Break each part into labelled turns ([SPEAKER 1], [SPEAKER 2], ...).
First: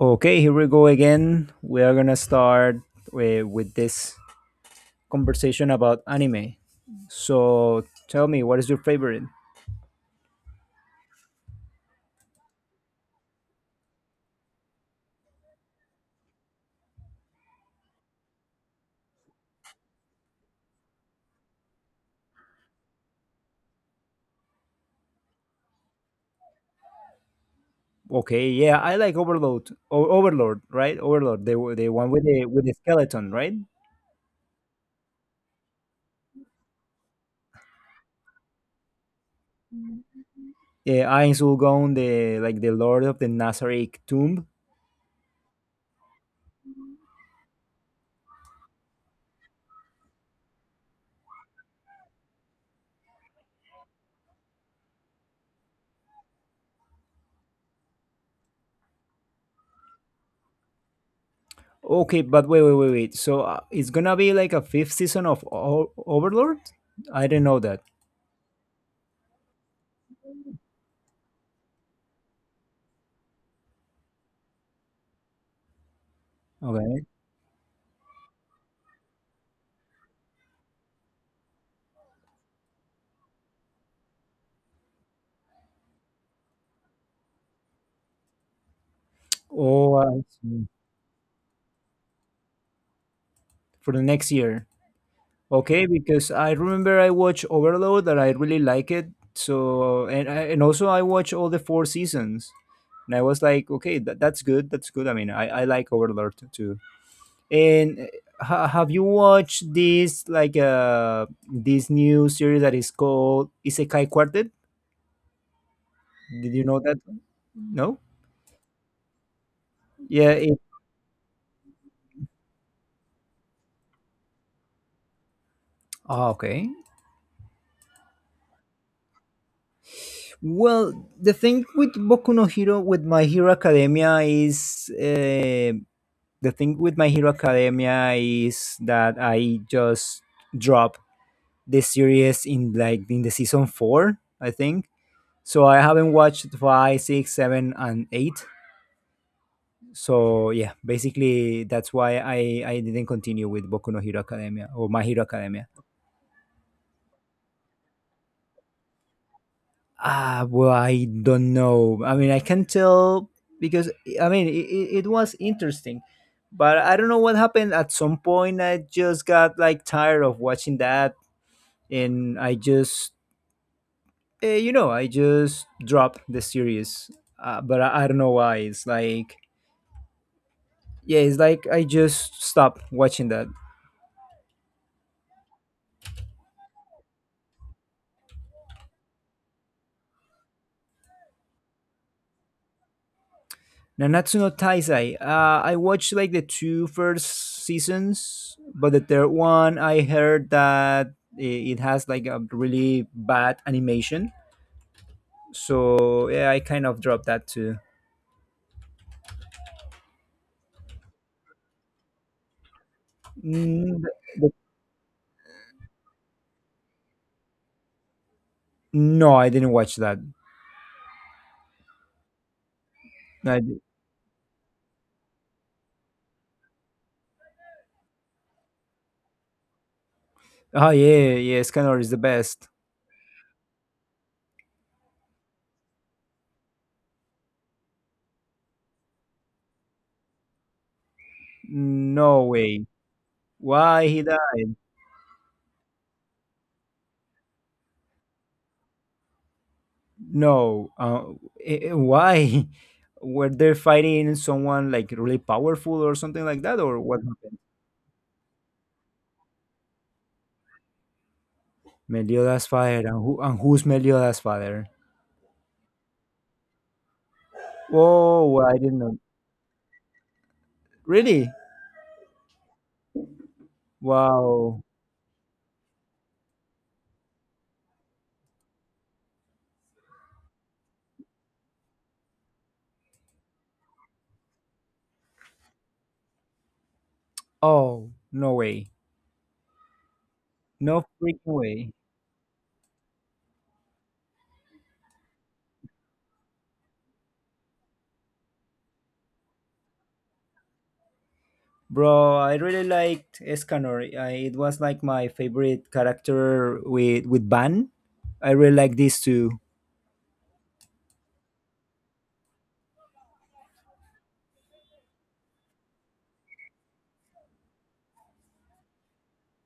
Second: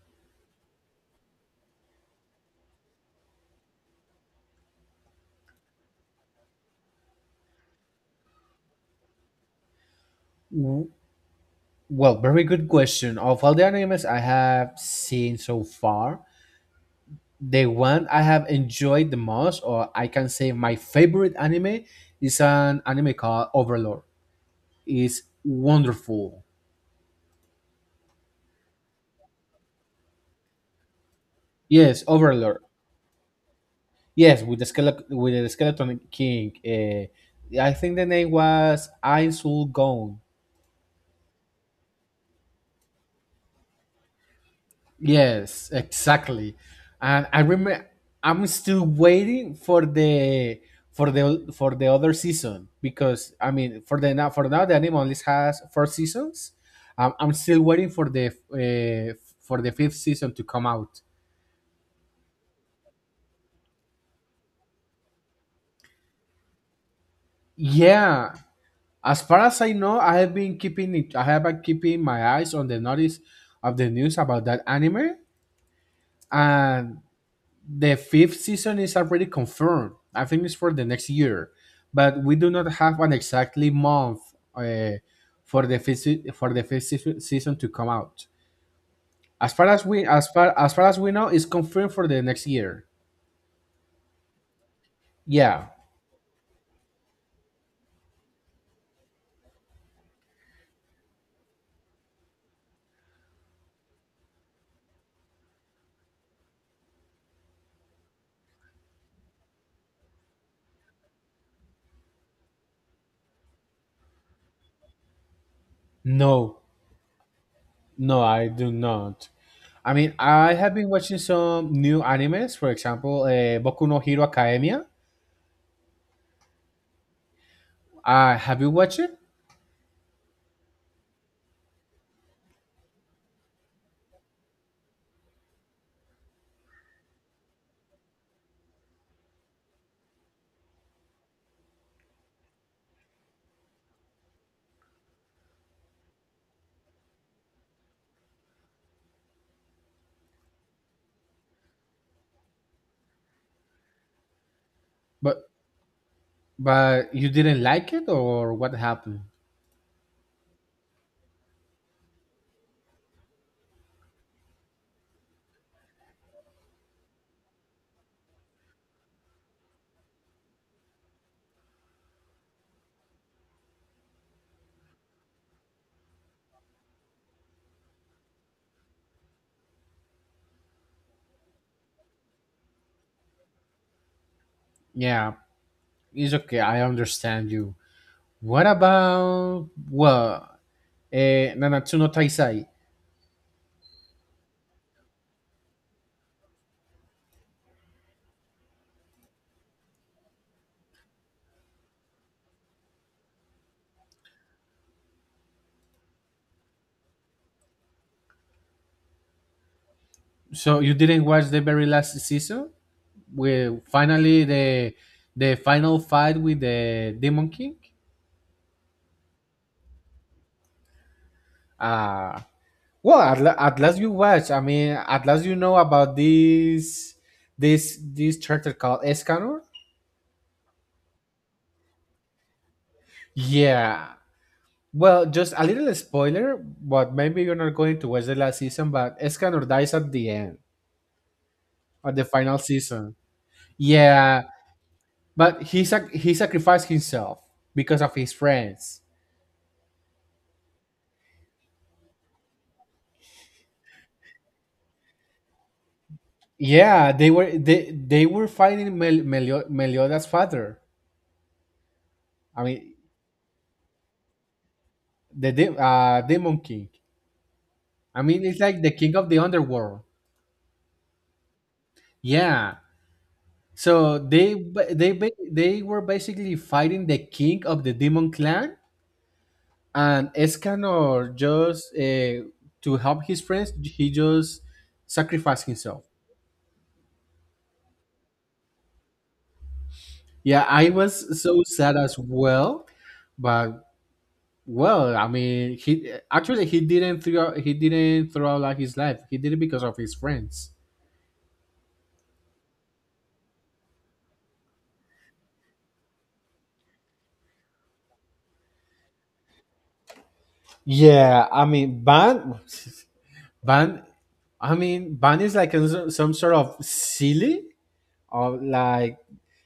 [SPEAKER 1] Okay, here we go again. We are gonna start with this conversation about anime. So tell me, what is your favorite?
[SPEAKER 2] W- Well, very good question. Of all the animes I have seen so far, the one I have enjoyed the most, or I can say my favorite anime, is an anime called Overlord. It's wonderful.
[SPEAKER 1] Okay, yeah, I like Overlord. Overlord, right? Overlord, the
[SPEAKER 2] Yes,
[SPEAKER 1] one
[SPEAKER 2] Overlord.
[SPEAKER 1] with the skeleton, right?
[SPEAKER 2] Yes, with the skeleton king. I think the name was Ainsul Gone.
[SPEAKER 1] Yeah, Ain Sulgon, the like the Lord of the Nazarene Tomb.
[SPEAKER 2] Yes, exactly. And I remember I'm still waiting for the other season because I mean for the now the anime only has four seasons. I'm still waiting for the fifth season to come out.
[SPEAKER 1] Okay, but wait, wait, wait, wait. So it's gonna be like a fifth season of Overlord? I didn't know that.
[SPEAKER 2] Yeah, as far as I know, I have been keeping it. I have been keeping my eyes on the notice of the news about that anime, and
[SPEAKER 1] Okay.
[SPEAKER 2] the fifth season is already confirmed. I think it's for the next year, but we do not have an exactly month uh, for the fifth season to come out. As far as
[SPEAKER 1] Oh,
[SPEAKER 2] we
[SPEAKER 1] I
[SPEAKER 2] as far
[SPEAKER 1] see.
[SPEAKER 2] as far as we know, it's confirmed for the next year.
[SPEAKER 1] For the next year.
[SPEAKER 2] Yeah.
[SPEAKER 1] Okay, because I remember I watched Overload that I really like it. And also I watched all the four seasons, and I was like, okay, that's good, that's good. I mean, I like Overlord too. And have you watched this like this new series that is called Isekai Quartet? Did
[SPEAKER 2] No.
[SPEAKER 1] you know that? No.
[SPEAKER 2] No, I do not. I mean,
[SPEAKER 1] Yeah.
[SPEAKER 2] I have been watching some new animes. For example, Boku no Hero Academia.
[SPEAKER 1] Ah, okay.
[SPEAKER 2] Have you watched it?
[SPEAKER 1] Well, the thing with Boku no Hero, with My Hero Academia, is. The thing with My Hero Academia is that I just dropped the series in like in the season four, I think. So I haven't watched five, six, seven, and eight. So yeah, basically that's why I didn't continue with Boku no Hero Academia or My Hero
[SPEAKER 2] But
[SPEAKER 1] Academia.
[SPEAKER 2] you didn't like it, or what happened?
[SPEAKER 1] Ah, well, I don't know. I mean, I can tell because I mean it was interesting but I don't know what happened. At some point, I just got like tired of watching that and I just I just dropped the series, I don't know why. It's like yeah, it's like I just stopped watching that.
[SPEAKER 2] Yeah, it's okay. I understand you. What about well, Nanatsu no Taisai?
[SPEAKER 1] Nanatsu no Taizai. I watched like the two first seasons, but the third one I heard that it has like a really bad animation. So yeah, I kind of dropped that too.
[SPEAKER 2] So you didn't watch the very last season? With
[SPEAKER 1] Mm,
[SPEAKER 2] finally
[SPEAKER 1] the-
[SPEAKER 2] the final fight with the Demon King.
[SPEAKER 1] no, I didn't watch that.
[SPEAKER 2] Uh well, at, la-
[SPEAKER 1] I,
[SPEAKER 2] at last you watch. I mean, at last you know about this character called Escanor.
[SPEAKER 1] oh yeah, yeah, Scanner is the best.
[SPEAKER 2] Yeah. Well, just a little spoiler, but maybe you're not going to watch the last season. But Escanor dies at the end, at the
[SPEAKER 1] No
[SPEAKER 2] final
[SPEAKER 1] way.
[SPEAKER 2] season.
[SPEAKER 1] Why he
[SPEAKER 2] Yeah,
[SPEAKER 1] died?
[SPEAKER 2] but he sacrificed himself because of his friends.
[SPEAKER 1] No. Why were they fighting someone like really powerful or something like that, or
[SPEAKER 2] Yeah,
[SPEAKER 1] what
[SPEAKER 2] they were
[SPEAKER 1] happened?
[SPEAKER 2] they they were fighting Meliodas' father. I
[SPEAKER 1] Meliodas'
[SPEAKER 2] mean,
[SPEAKER 1] father, and who's Meliodas' father?
[SPEAKER 2] the Demon King. I mean, it's
[SPEAKER 1] Whoa! I
[SPEAKER 2] like the
[SPEAKER 1] didn't
[SPEAKER 2] king
[SPEAKER 1] know.
[SPEAKER 2] of the underworld.
[SPEAKER 1] Really?
[SPEAKER 2] Yeah. So they
[SPEAKER 1] Wow.
[SPEAKER 2] ba- they ba- they were basically fighting the king of the demon clan, and Escanor just to help his friends, he just sacrificed himself.
[SPEAKER 1] Oh, no way.
[SPEAKER 2] Yeah, I
[SPEAKER 1] No freaking
[SPEAKER 2] was so
[SPEAKER 1] way.
[SPEAKER 2] sad as well, but well, I mean, he actually he didn't throw out like his life. He did it because of his friends.
[SPEAKER 1] Bro, I really liked Escanor. It was like my favorite character with Ban. I really like these two.
[SPEAKER 2] Yeah, I mean, Ban. Ban, I mean, Ban is like a, some sort of silly or like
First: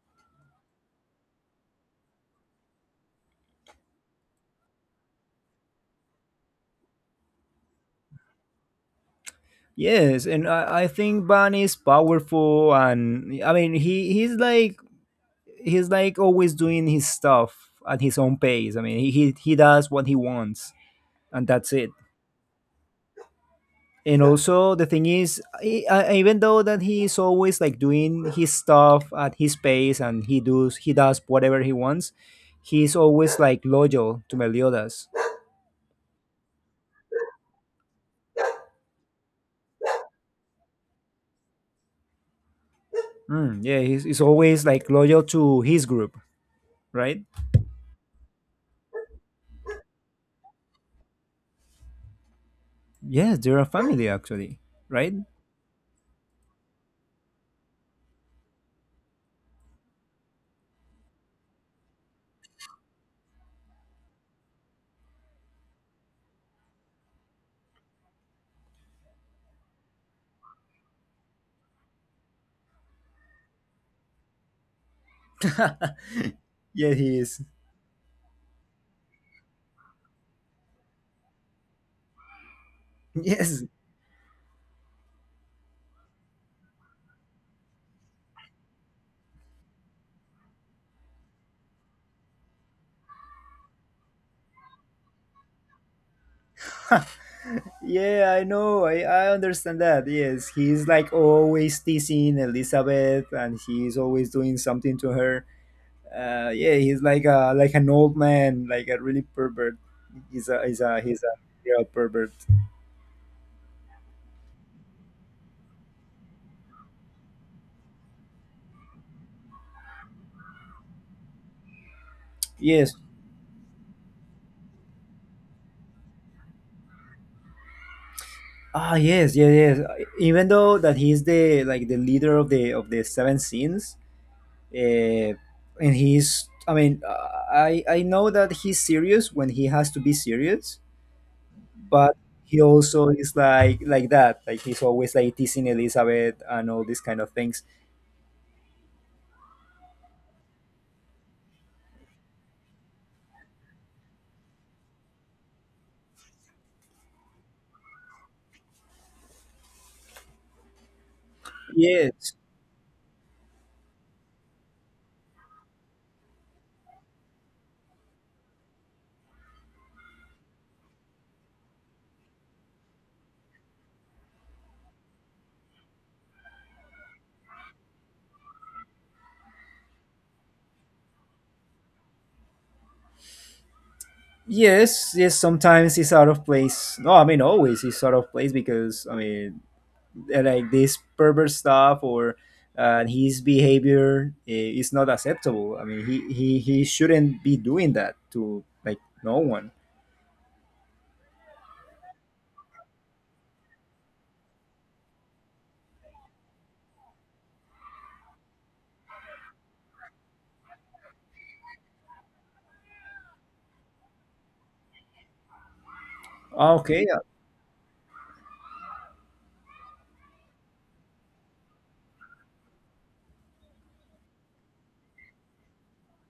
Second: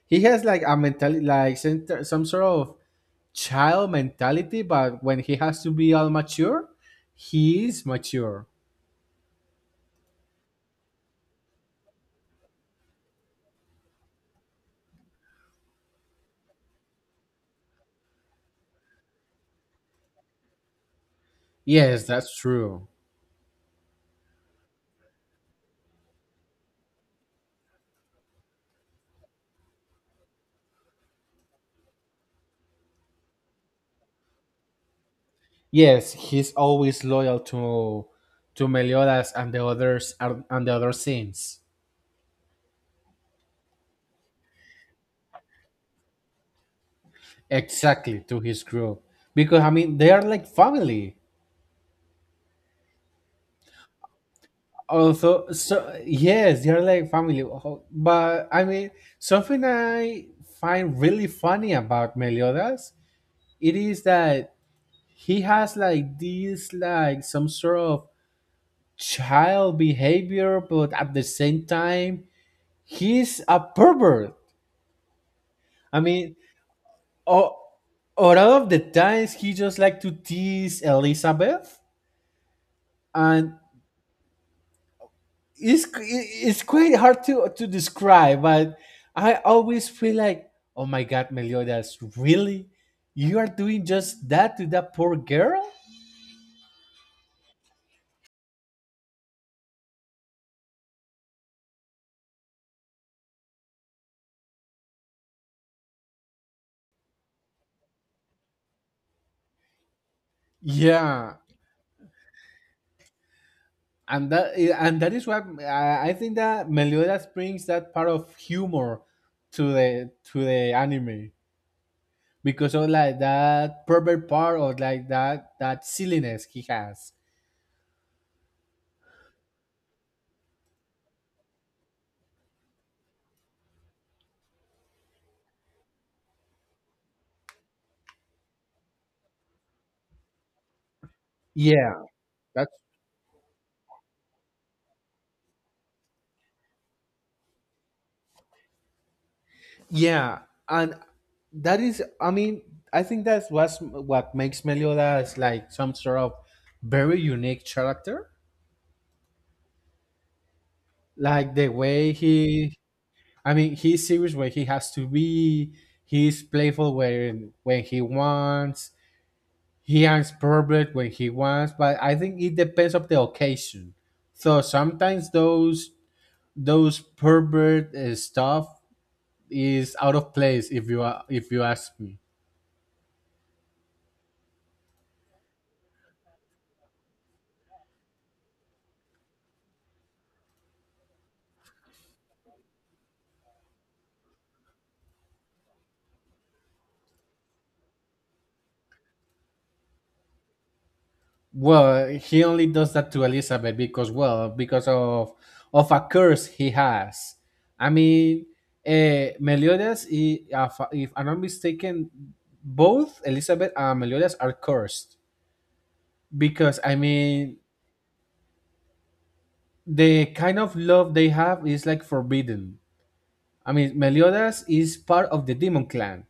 [SPEAKER 2] he has like a mentality like some sort of child mentality, but when he has to be all mature, he is mature.
[SPEAKER 1] Yes, I think Van is powerful, and I mean he's like he's like always doing his stuff at his own pace. I mean he does what he wants, and that's it.
[SPEAKER 2] Yes, that's true.
[SPEAKER 1] And yeah, also the thing is, even though that he is always like doing his stuff at his pace, and he does whatever he wants, he's always like loyal to Meliodas.
[SPEAKER 2] Yes, he's always loyal to Meliodas and the others and the other saints.
[SPEAKER 1] Mm, yeah, he's always like loyal to his group, right?
[SPEAKER 2] Exactly to his group because I mean they are like family.
[SPEAKER 1] Yes, they're a family actually, right?
[SPEAKER 2] Also, so yes, they are like family. But I mean something I find really funny about Meliodas it is that he has like this like some sort of child behavior, but at the same time he's a pervert. I mean.
[SPEAKER 1] Yeah, he is.
[SPEAKER 2] Oh, out of the times he just like to tease Elizabeth, and
[SPEAKER 1] Yes.
[SPEAKER 2] it's quite hard to describe. But I always feel like, oh my god, Meliodas, really, you are doing just that to that poor girl?
[SPEAKER 1] Yeah, I know. I understand that. Yes. He's like always teasing Elizabeth and he's always doing something to her. Yeah, he's like a like an old man, like a really pervert. He's a
[SPEAKER 2] Yeah,
[SPEAKER 1] real pervert.
[SPEAKER 2] and that is what I think that Meliodas brings that part of humor to the anime because of
[SPEAKER 1] Yes.
[SPEAKER 2] like that pervert part or like that silliness he has.
[SPEAKER 1] Ah yes, yes, yes. Even though that he's the like the leader of the seven sins, uh, and he's I mean, I know that he's serious when he has to be serious,
[SPEAKER 2] Yeah,
[SPEAKER 1] but he
[SPEAKER 2] that's
[SPEAKER 1] also is like that like he's always like teasing Elizabeth and all these kind of things.
[SPEAKER 2] yeah, and that is, I mean, I think that's what's what makes Meliodas like some sort of very unique character. Like the way
[SPEAKER 1] Yes,
[SPEAKER 2] he, I mean, he's serious where he has to be. He's playful when he wants. He acts perfect when he wants. But I think it depends of the occasion. So sometimes those pervert stuff is out of place if you are if you ask me.
[SPEAKER 1] yes, yes, sometimes he's out of place. No, I mean always he's out of place because I mean like this pervert stuff or his behavior is not acceptable. I mean he shouldn't be doing that to like no one.
[SPEAKER 2] Well, he only does that to Elizabeth because, well, because of a curse he has. I mean, Meliodas, if I'm not mistaken, both Elizabeth and Meliodas are cursed
[SPEAKER 1] Ah,
[SPEAKER 2] because, I
[SPEAKER 1] okay uh,
[SPEAKER 2] mean, the kind of love they have is like forbidden. I mean, Meliodas is part of the demon clan,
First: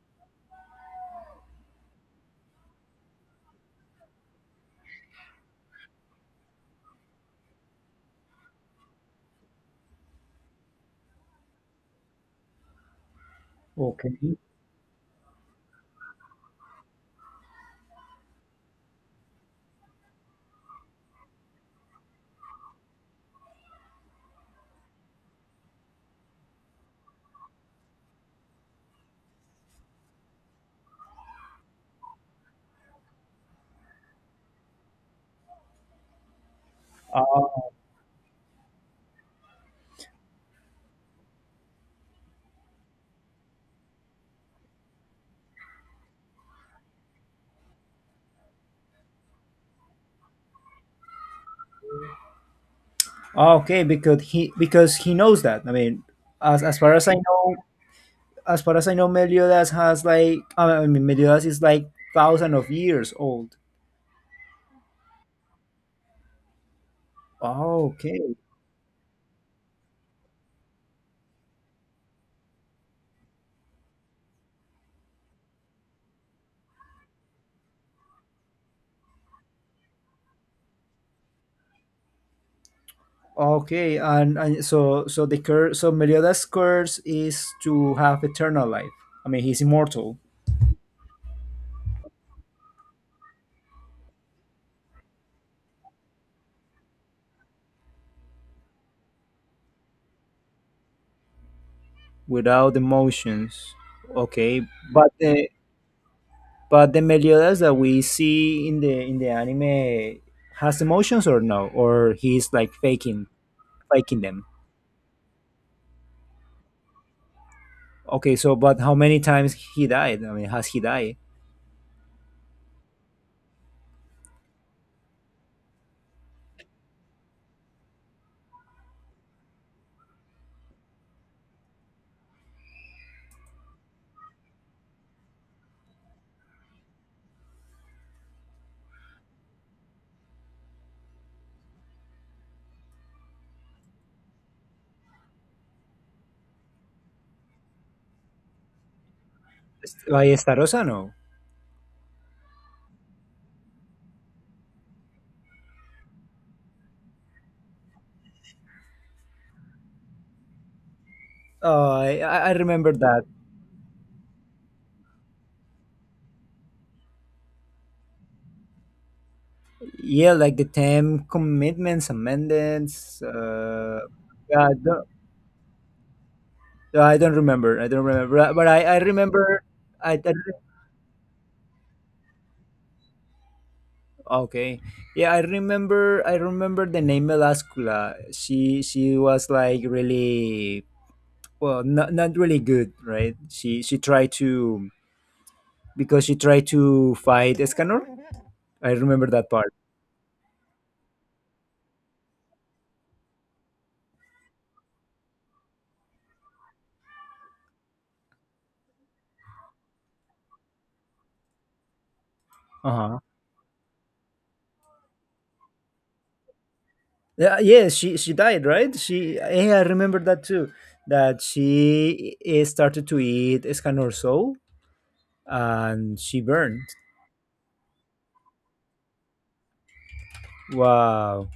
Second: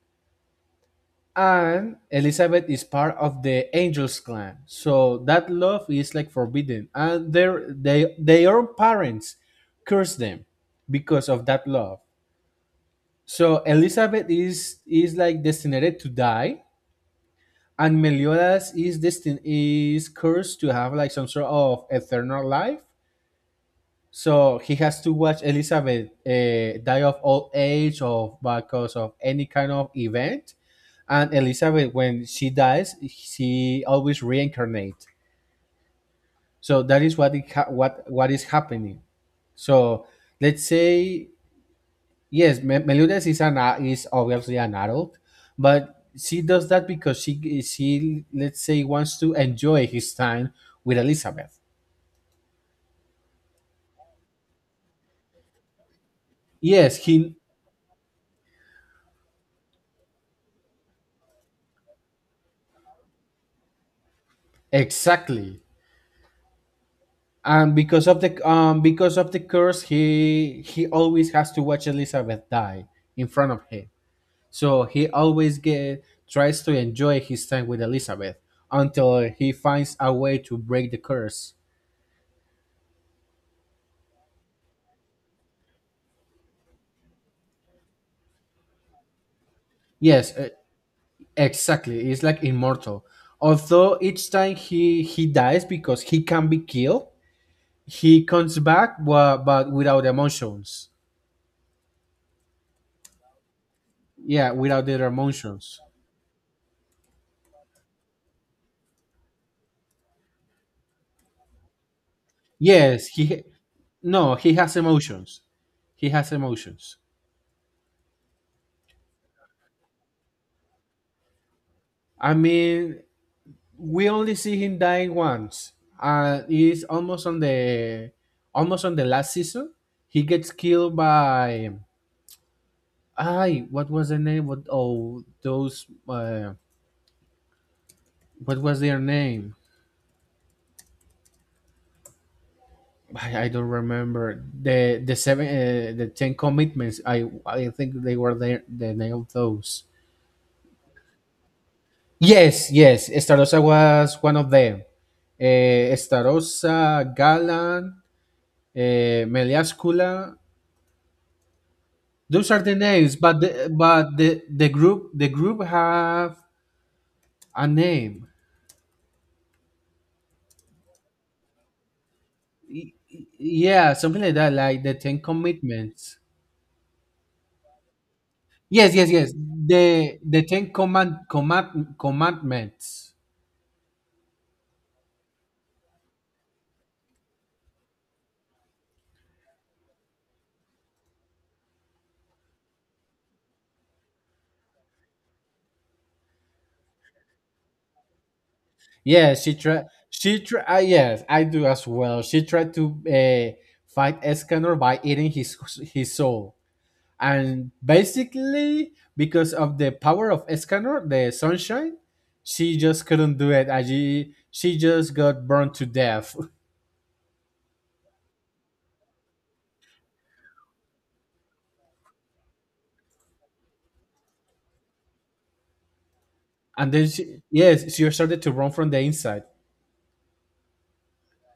[SPEAKER 2] and Elizabeth is part of the Angels clan. So that love is like forbidden, and their parents curse them because of that love. So
[SPEAKER 1] okay
[SPEAKER 2] Elizabeth is like destined to die, and Meliodas is cursed to have like some sort of eternal life. So he has to watch Elizabeth die of old age or because of any kind of event and Elizabeth when she dies she always reincarnates so that is
[SPEAKER 1] uh,
[SPEAKER 2] what it what is happening so let's say yes Meliodas is obviously an adult but she does that because she let's say wants to enjoy his time with Elizabeth.
[SPEAKER 1] okay because he knows that I mean as far
[SPEAKER 2] yes
[SPEAKER 1] as I
[SPEAKER 2] he
[SPEAKER 1] know as far as I know, Meliodas has like I mean, Meliodas is like thousand of years old.
[SPEAKER 2] exactly. And
[SPEAKER 1] Oh, okay,
[SPEAKER 2] because of the curse he always has to watch Elizabeth die in front of him. So he always tries to enjoy his time with Elizabeth until he finds a way to break the curse.
[SPEAKER 1] okay, and so so the curse, so Meliodas' curse is to have eternal life. I mean, he's immortal
[SPEAKER 2] Yes, exactly. He's like immortal. Although each time he dies because he can be killed, he comes back but without emotions.
[SPEAKER 1] without emotions.
[SPEAKER 2] Yeah,
[SPEAKER 1] Okay,
[SPEAKER 2] without their
[SPEAKER 1] but the
[SPEAKER 2] emotions.
[SPEAKER 1] but the Meliodas that we see in the anime has emotions or no, or he's like
[SPEAKER 2] Yes,
[SPEAKER 1] faking
[SPEAKER 2] he
[SPEAKER 1] faking
[SPEAKER 2] no,
[SPEAKER 1] them.
[SPEAKER 2] he has emotions. He has emotions.
[SPEAKER 1] Okay, so but how many times he died? I mean, has he died?
[SPEAKER 2] I mean, we only see him dying once. It's almost on the last season. He gets killed by I. What was the name? What oh those? What was their name? I don't remember the seven the ten commitments. I think they were there the name of those.
[SPEAKER 1] Like Starosa, no.
[SPEAKER 2] Yes, yes. Starossa was one of them. Starossa, Galan, Meliascula,
[SPEAKER 1] Oh,
[SPEAKER 2] those
[SPEAKER 1] I
[SPEAKER 2] are the
[SPEAKER 1] remember
[SPEAKER 2] names,
[SPEAKER 1] that.
[SPEAKER 2] but the group have a name.
[SPEAKER 1] Yeah, like the time commitments, amendments.
[SPEAKER 2] Yeah, something like that,
[SPEAKER 1] Yeah, I
[SPEAKER 2] like the
[SPEAKER 1] don't,
[SPEAKER 2] Ten Commitments.
[SPEAKER 1] yeah, I don't remember. I don't remember. But
[SPEAKER 2] Yes,
[SPEAKER 1] I
[SPEAKER 2] yes, yes.
[SPEAKER 1] remember. I
[SPEAKER 2] The Ten Commandments.
[SPEAKER 1] Okay. Yeah, I remember. I remember the name Melascula. She was like really well, not not really good, right? She tried to because she tried to fight Escanor. I remember
[SPEAKER 2] Yeah,
[SPEAKER 1] that
[SPEAKER 2] she
[SPEAKER 1] part.
[SPEAKER 2] tried. She tried. Yes, I do as well. She tried to fight Escanor by eating his soul, and basically because of the power of Escanor, the sunshine, she
[SPEAKER 1] Uh
[SPEAKER 2] just
[SPEAKER 1] huh.
[SPEAKER 2] couldn't do it. And she just got burned to death,
[SPEAKER 1] Yeah, yes, she died, right? She Yeah, I remember that too. That she started to eat Escanor soul and she burned.
[SPEAKER 2] and then she yes she started to run from the inside.
[SPEAKER 1] Wow.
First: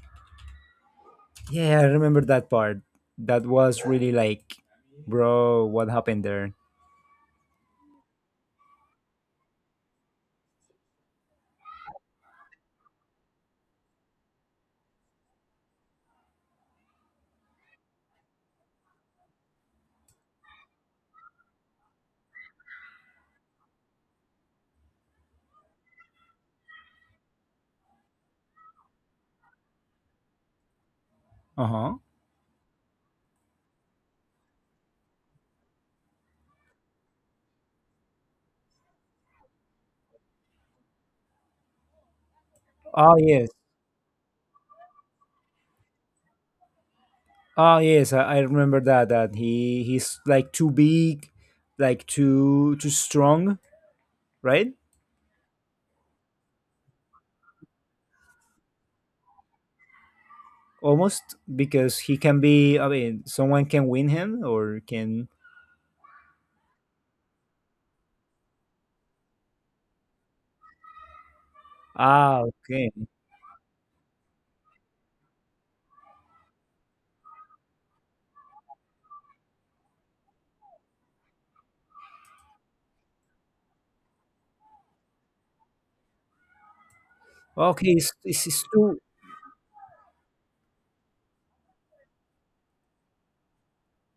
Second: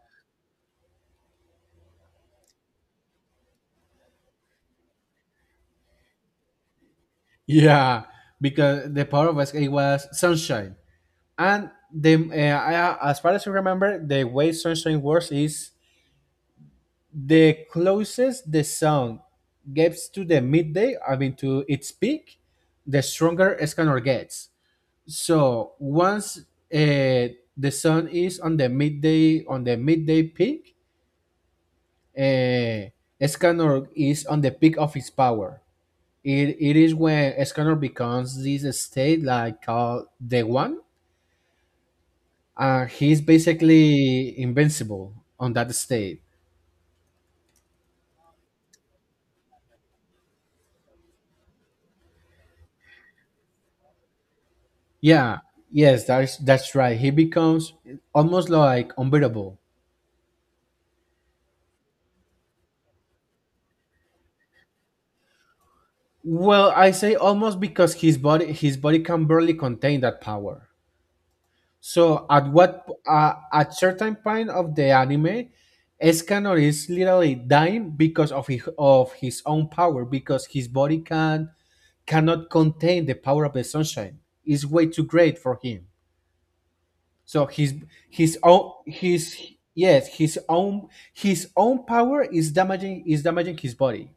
[SPEAKER 1] Yeah, I remember that part. That was really like, bro, what happened there?
[SPEAKER 2] Yeah, because the power of Escanor it was sunshine, and the as far as I remember, the way sunshine works is the closest the sun gets to the midday, I mean to its peak, the stronger Escanor gets. So once the sun is on the midday peak,
[SPEAKER 1] Uh huh.
[SPEAKER 2] uh, Escanor is on the peak of its power. It is when Escanor becomes this state like called the one, and
[SPEAKER 1] Oh
[SPEAKER 2] he's
[SPEAKER 1] yes.
[SPEAKER 2] basically invincible on that state.
[SPEAKER 1] Oh yes, I remember that. That he's like too big, like too strong, right?
[SPEAKER 2] Yeah, yes, that's right. He becomes almost like unbeatable.
[SPEAKER 1] Almost because he can be. I mean, someone can win him or can.
[SPEAKER 2] Well, I say almost because his body can barely contain that power. So
[SPEAKER 1] Ah,
[SPEAKER 2] at what
[SPEAKER 1] okay.
[SPEAKER 2] at certain point of the anime, Escanor is literally dying because of of his own power because his body cannot contain the power of the sunshine. It's way too great for him. So
[SPEAKER 1] Okay,
[SPEAKER 2] his
[SPEAKER 1] it's
[SPEAKER 2] own
[SPEAKER 1] too.
[SPEAKER 2] his yes his own power is damaging his body.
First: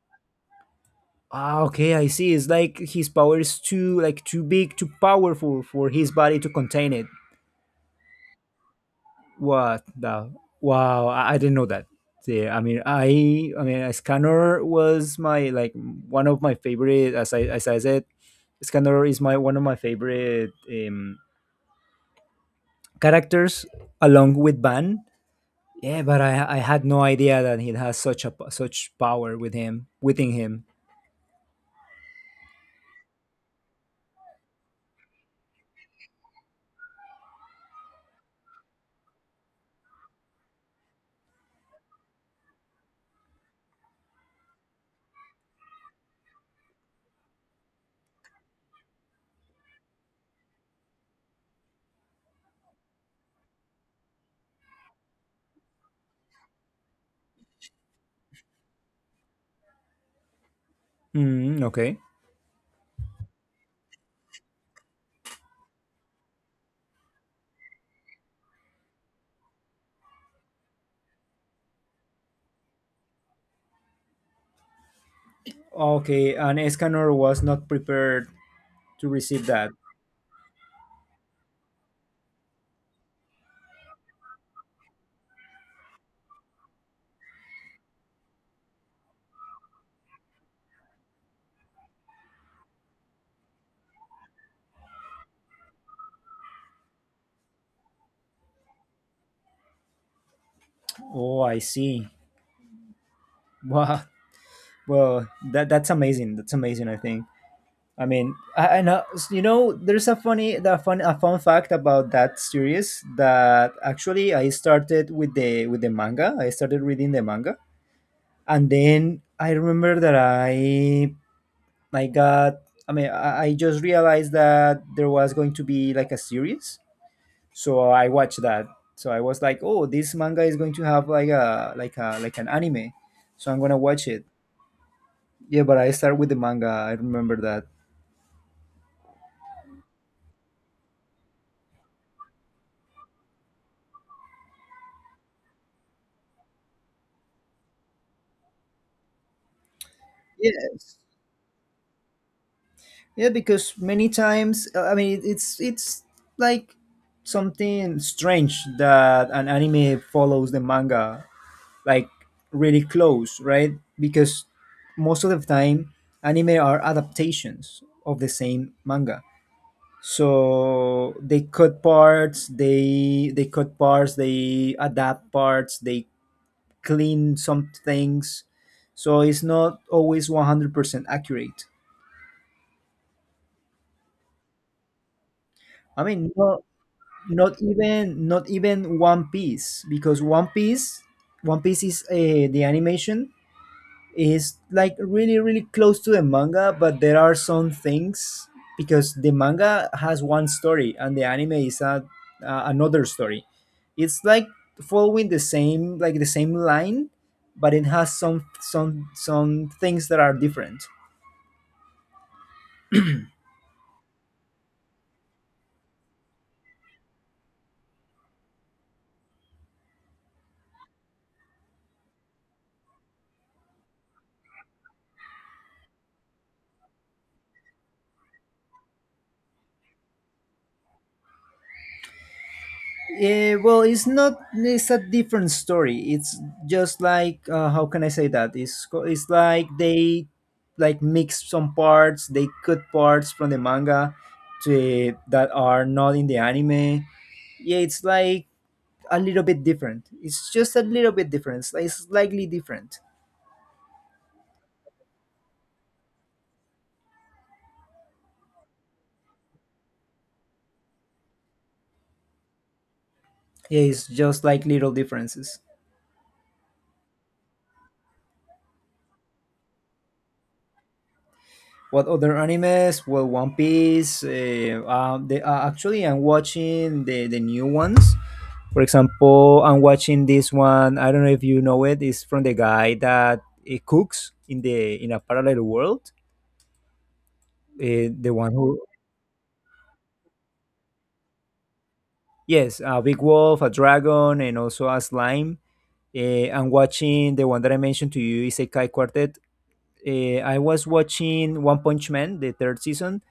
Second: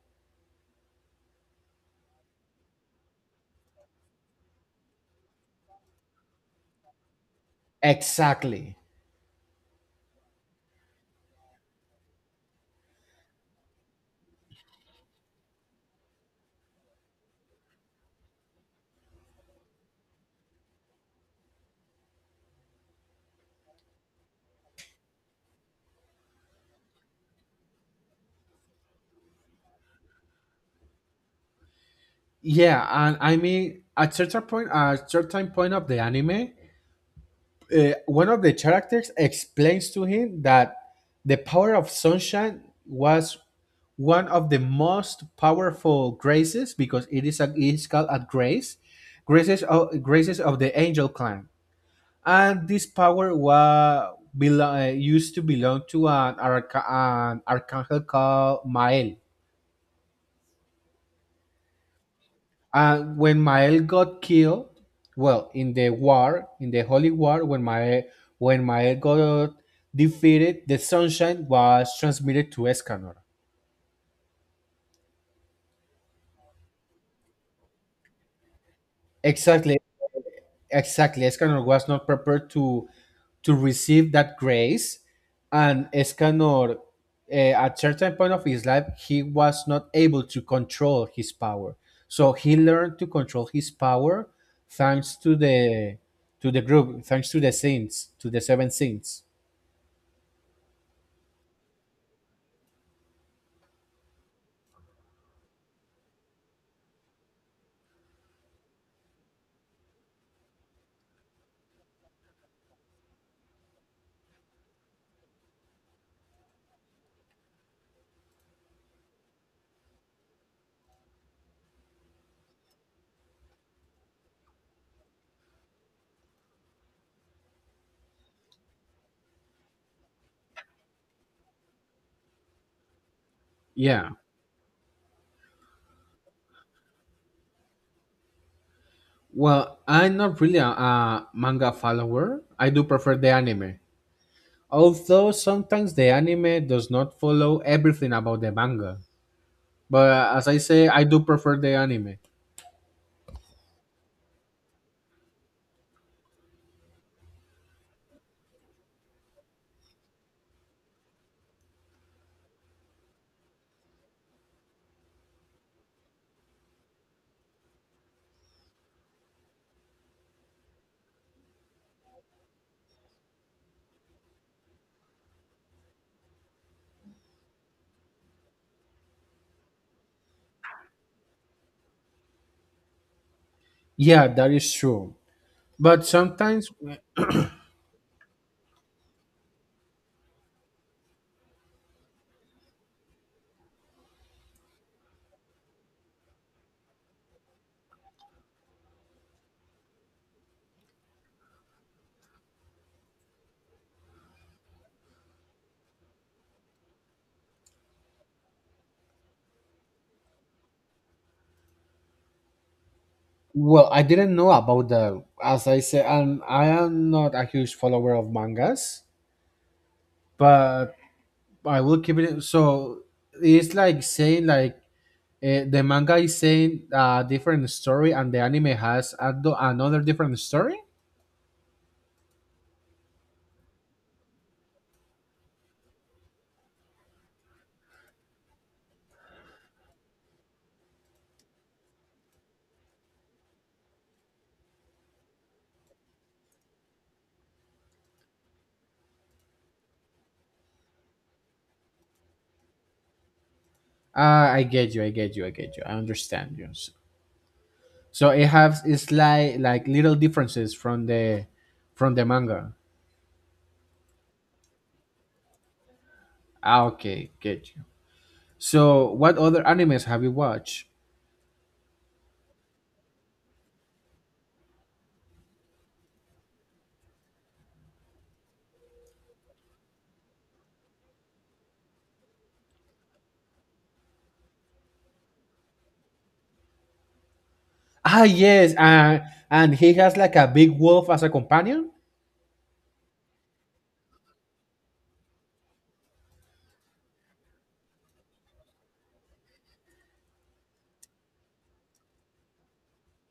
[SPEAKER 1] Ah, okay, I see. It's like his power is too like too big, too powerful for his body to contain it.
[SPEAKER 2] Exactly.
[SPEAKER 1] What the? Wow, I didn't know that. Yeah, I mean, I mean, Scanner was my like one of my favorite. As I said, Scanner is my one of my favorite characters, along with Ban. Yeah, but I had no idea that he has such a such power with him within him.
[SPEAKER 2] Yeah, and I mean at certain point of the anime, one of the characters explains to him that the power of sunshine was one of the most powerful graces because it is it is called a grace, graces of the angel clan, and this power was used to belong to an archangel called Mael.
[SPEAKER 1] Mm, okay.
[SPEAKER 2] And when Mael got killed, well, in the war, in the Holy War, when Mael got defeated, the sunshine was transmitted to Escanor.
[SPEAKER 1] Okay, and Escanor was not prepared to receive that.
[SPEAKER 2] Exactly, exactly. Escanor was not prepared to receive that grace, and Escanor, at certain point of his life, he was not able to control his power. So he learned to control his power thanks to the group, thanks to the saints, to the seven saints.
[SPEAKER 1] Oh, I see. Wow. Well, that that's amazing. That's amazing. I think. I mean, I know you know. There's a funny, the fun, a fun fact about that series that actually I started with the manga. I started reading the manga, and then I remember that I got. I mean, I just realized that there was going to be like a series, so I watched that. So I was like, oh, this manga is going to have like a like an anime, so I'm gonna watch
[SPEAKER 2] Yeah.
[SPEAKER 1] it. Yeah, but I start with the manga, I remember that.
[SPEAKER 2] Well, I'm not really a manga follower. I do prefer the anime. Although sometimes the anime does not follow everything about the manga. But as I say,
[SPEAKER 1] Yes,
[SPEAKER 2] I do prefer the anime.
[SPEAKER 1] yeah, because many times I mean it's like something strange that an anime follows the manga like really close, right? Because most of the time anime are adaptations of the same manga, so they cut parts they cut parts, they adapt parts, they clean some things, so it's not always 100% accurate.
[SPEAKER 2] Yeah, that is true.
[SPEAKER 1] i
[SPEAKER 2] But
[SPEAKER 1] mean not,
[SPEAKER 2] sometimes,
[SPEAKER 1] Not even one piece, because one piece is the animation is like really really close to the manga, but there are some things because the manga has one story and the anime is another story. It's like following the same like the same line, but it has some things that are different.
[SPEAKER 2] well, I didn't know about that. As I say, and I am not a huge follower of mangas, but I will keep it. So it's like saying like the manga is saying a different story, and the anime has another different story.
[SPEAKER 1] Eh, well, it's not. It's a different story. It's just like how can I say that? It's like they like mix some parts. They cut parts from the manga to that are not in the anime. Yeah, it's like a little bit different. It's just a little bit different. It's like slightly different.
[SPEAKER 2] I get you. I get you. I get you. I understand you. So, so it has it's like little differences from the manga.
[SPEAKER 1] Yeah, it's just like little differences.
[SPEAKER 2] Ah, okay, get you. So, what other animes have you watched?
[SPEAKER 1] What other animes? Well, One Piece. Actually, I'm watching the new ones. For example, I'm watching this one. I don't know if you know it. It's from the guy that cooks in the in a parallel world.
[SPEAKER 2] Ah,
[SPEAKER 1] The one
[SPEAKER 2] yes,
[SPEAKER 1] who
[SPEAKER 2] and he has like a big wolf as a companion.
[SPEAKER 1] yes, a big wolf, a dragon, and also a slime. I'm watching the one that I mentioned to you, Isekai Quartet. I was watching One Punch Man, the third season,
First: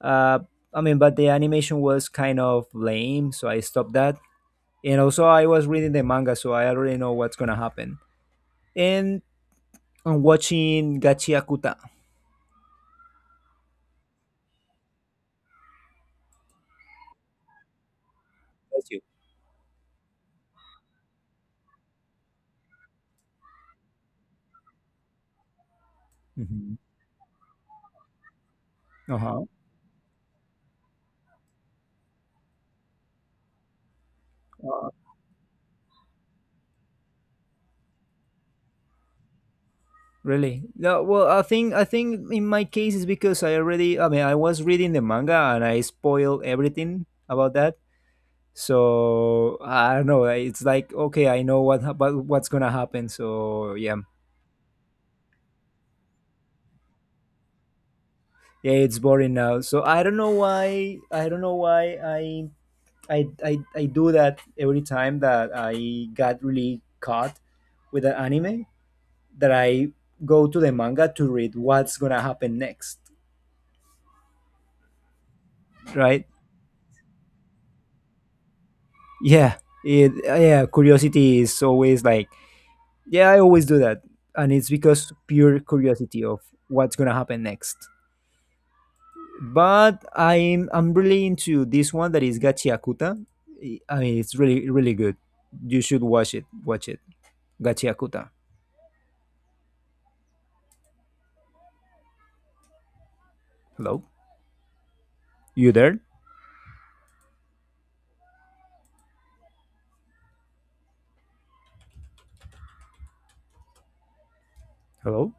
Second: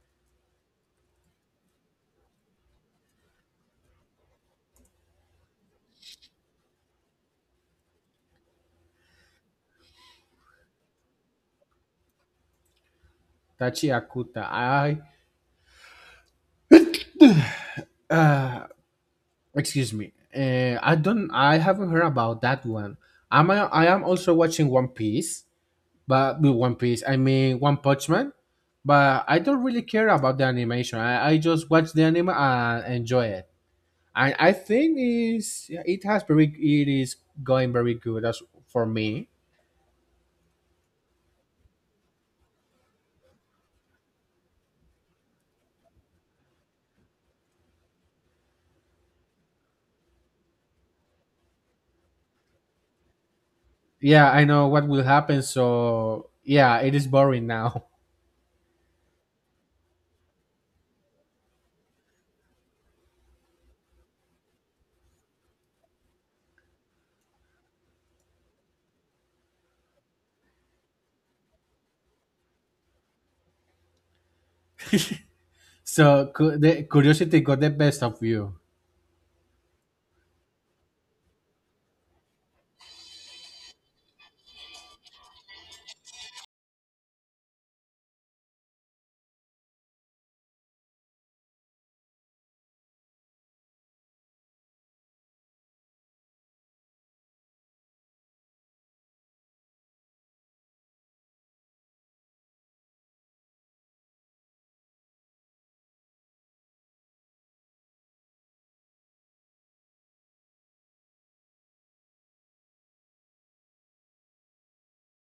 [SPEAKER 1] Uh, I mean, but the animation was kind of lame, so I stopped that. And also, I was reading the manga, so I already know what's gonna happen. And I'm watching Gachi Akuta.
[SPEAKER 2] Tachi Akuta. I
[SPEAKER 1] That's you.
[SPEAKER 2] excuse me. I don't. I haven't heard about that one. I am also watching One Piece, but with One
[SPEAKER 1] Mhm.
[SPEAKER 2] Piece, I mean One Punch Man. But I
[SPEAKER 1] Uh-huh.
[SPEAKER 2] don't really care about the animation. I just watch the anime and enjoy it. And I
[SPEAKER 1] Uh,
[SPEAKER 2] think is it has very it is going very good as for me.
[SPEAKER 1] really? No, well, I think in my case is because I already. I mean, I was reading the manga and I spoiled everything about that. So I don't know. It's like okay, I know what what's gonna happen. So yeah,
[SPEAKER 2] Yeah, I know what will happen, so yeah, it is boring now.
[SPEAKER 1] yeah, it's boring now, so I don't know why I do that every time that I got really caught with an anime that I go to the manga to read what's gonna happen next. Right.
[SPEAKER 2] So the curiosity got the best of you.
[SPEAKER 1] Yeah, yeah, curiosity is always like, yeah, I always do that, and it's because pure curiosity of what's gonna happen next. But I'm really into this one that is Gachiakuta. I mean, it's really really good. You should watch it. Watch it. Gachi Akuta. Hello, you there? Hello.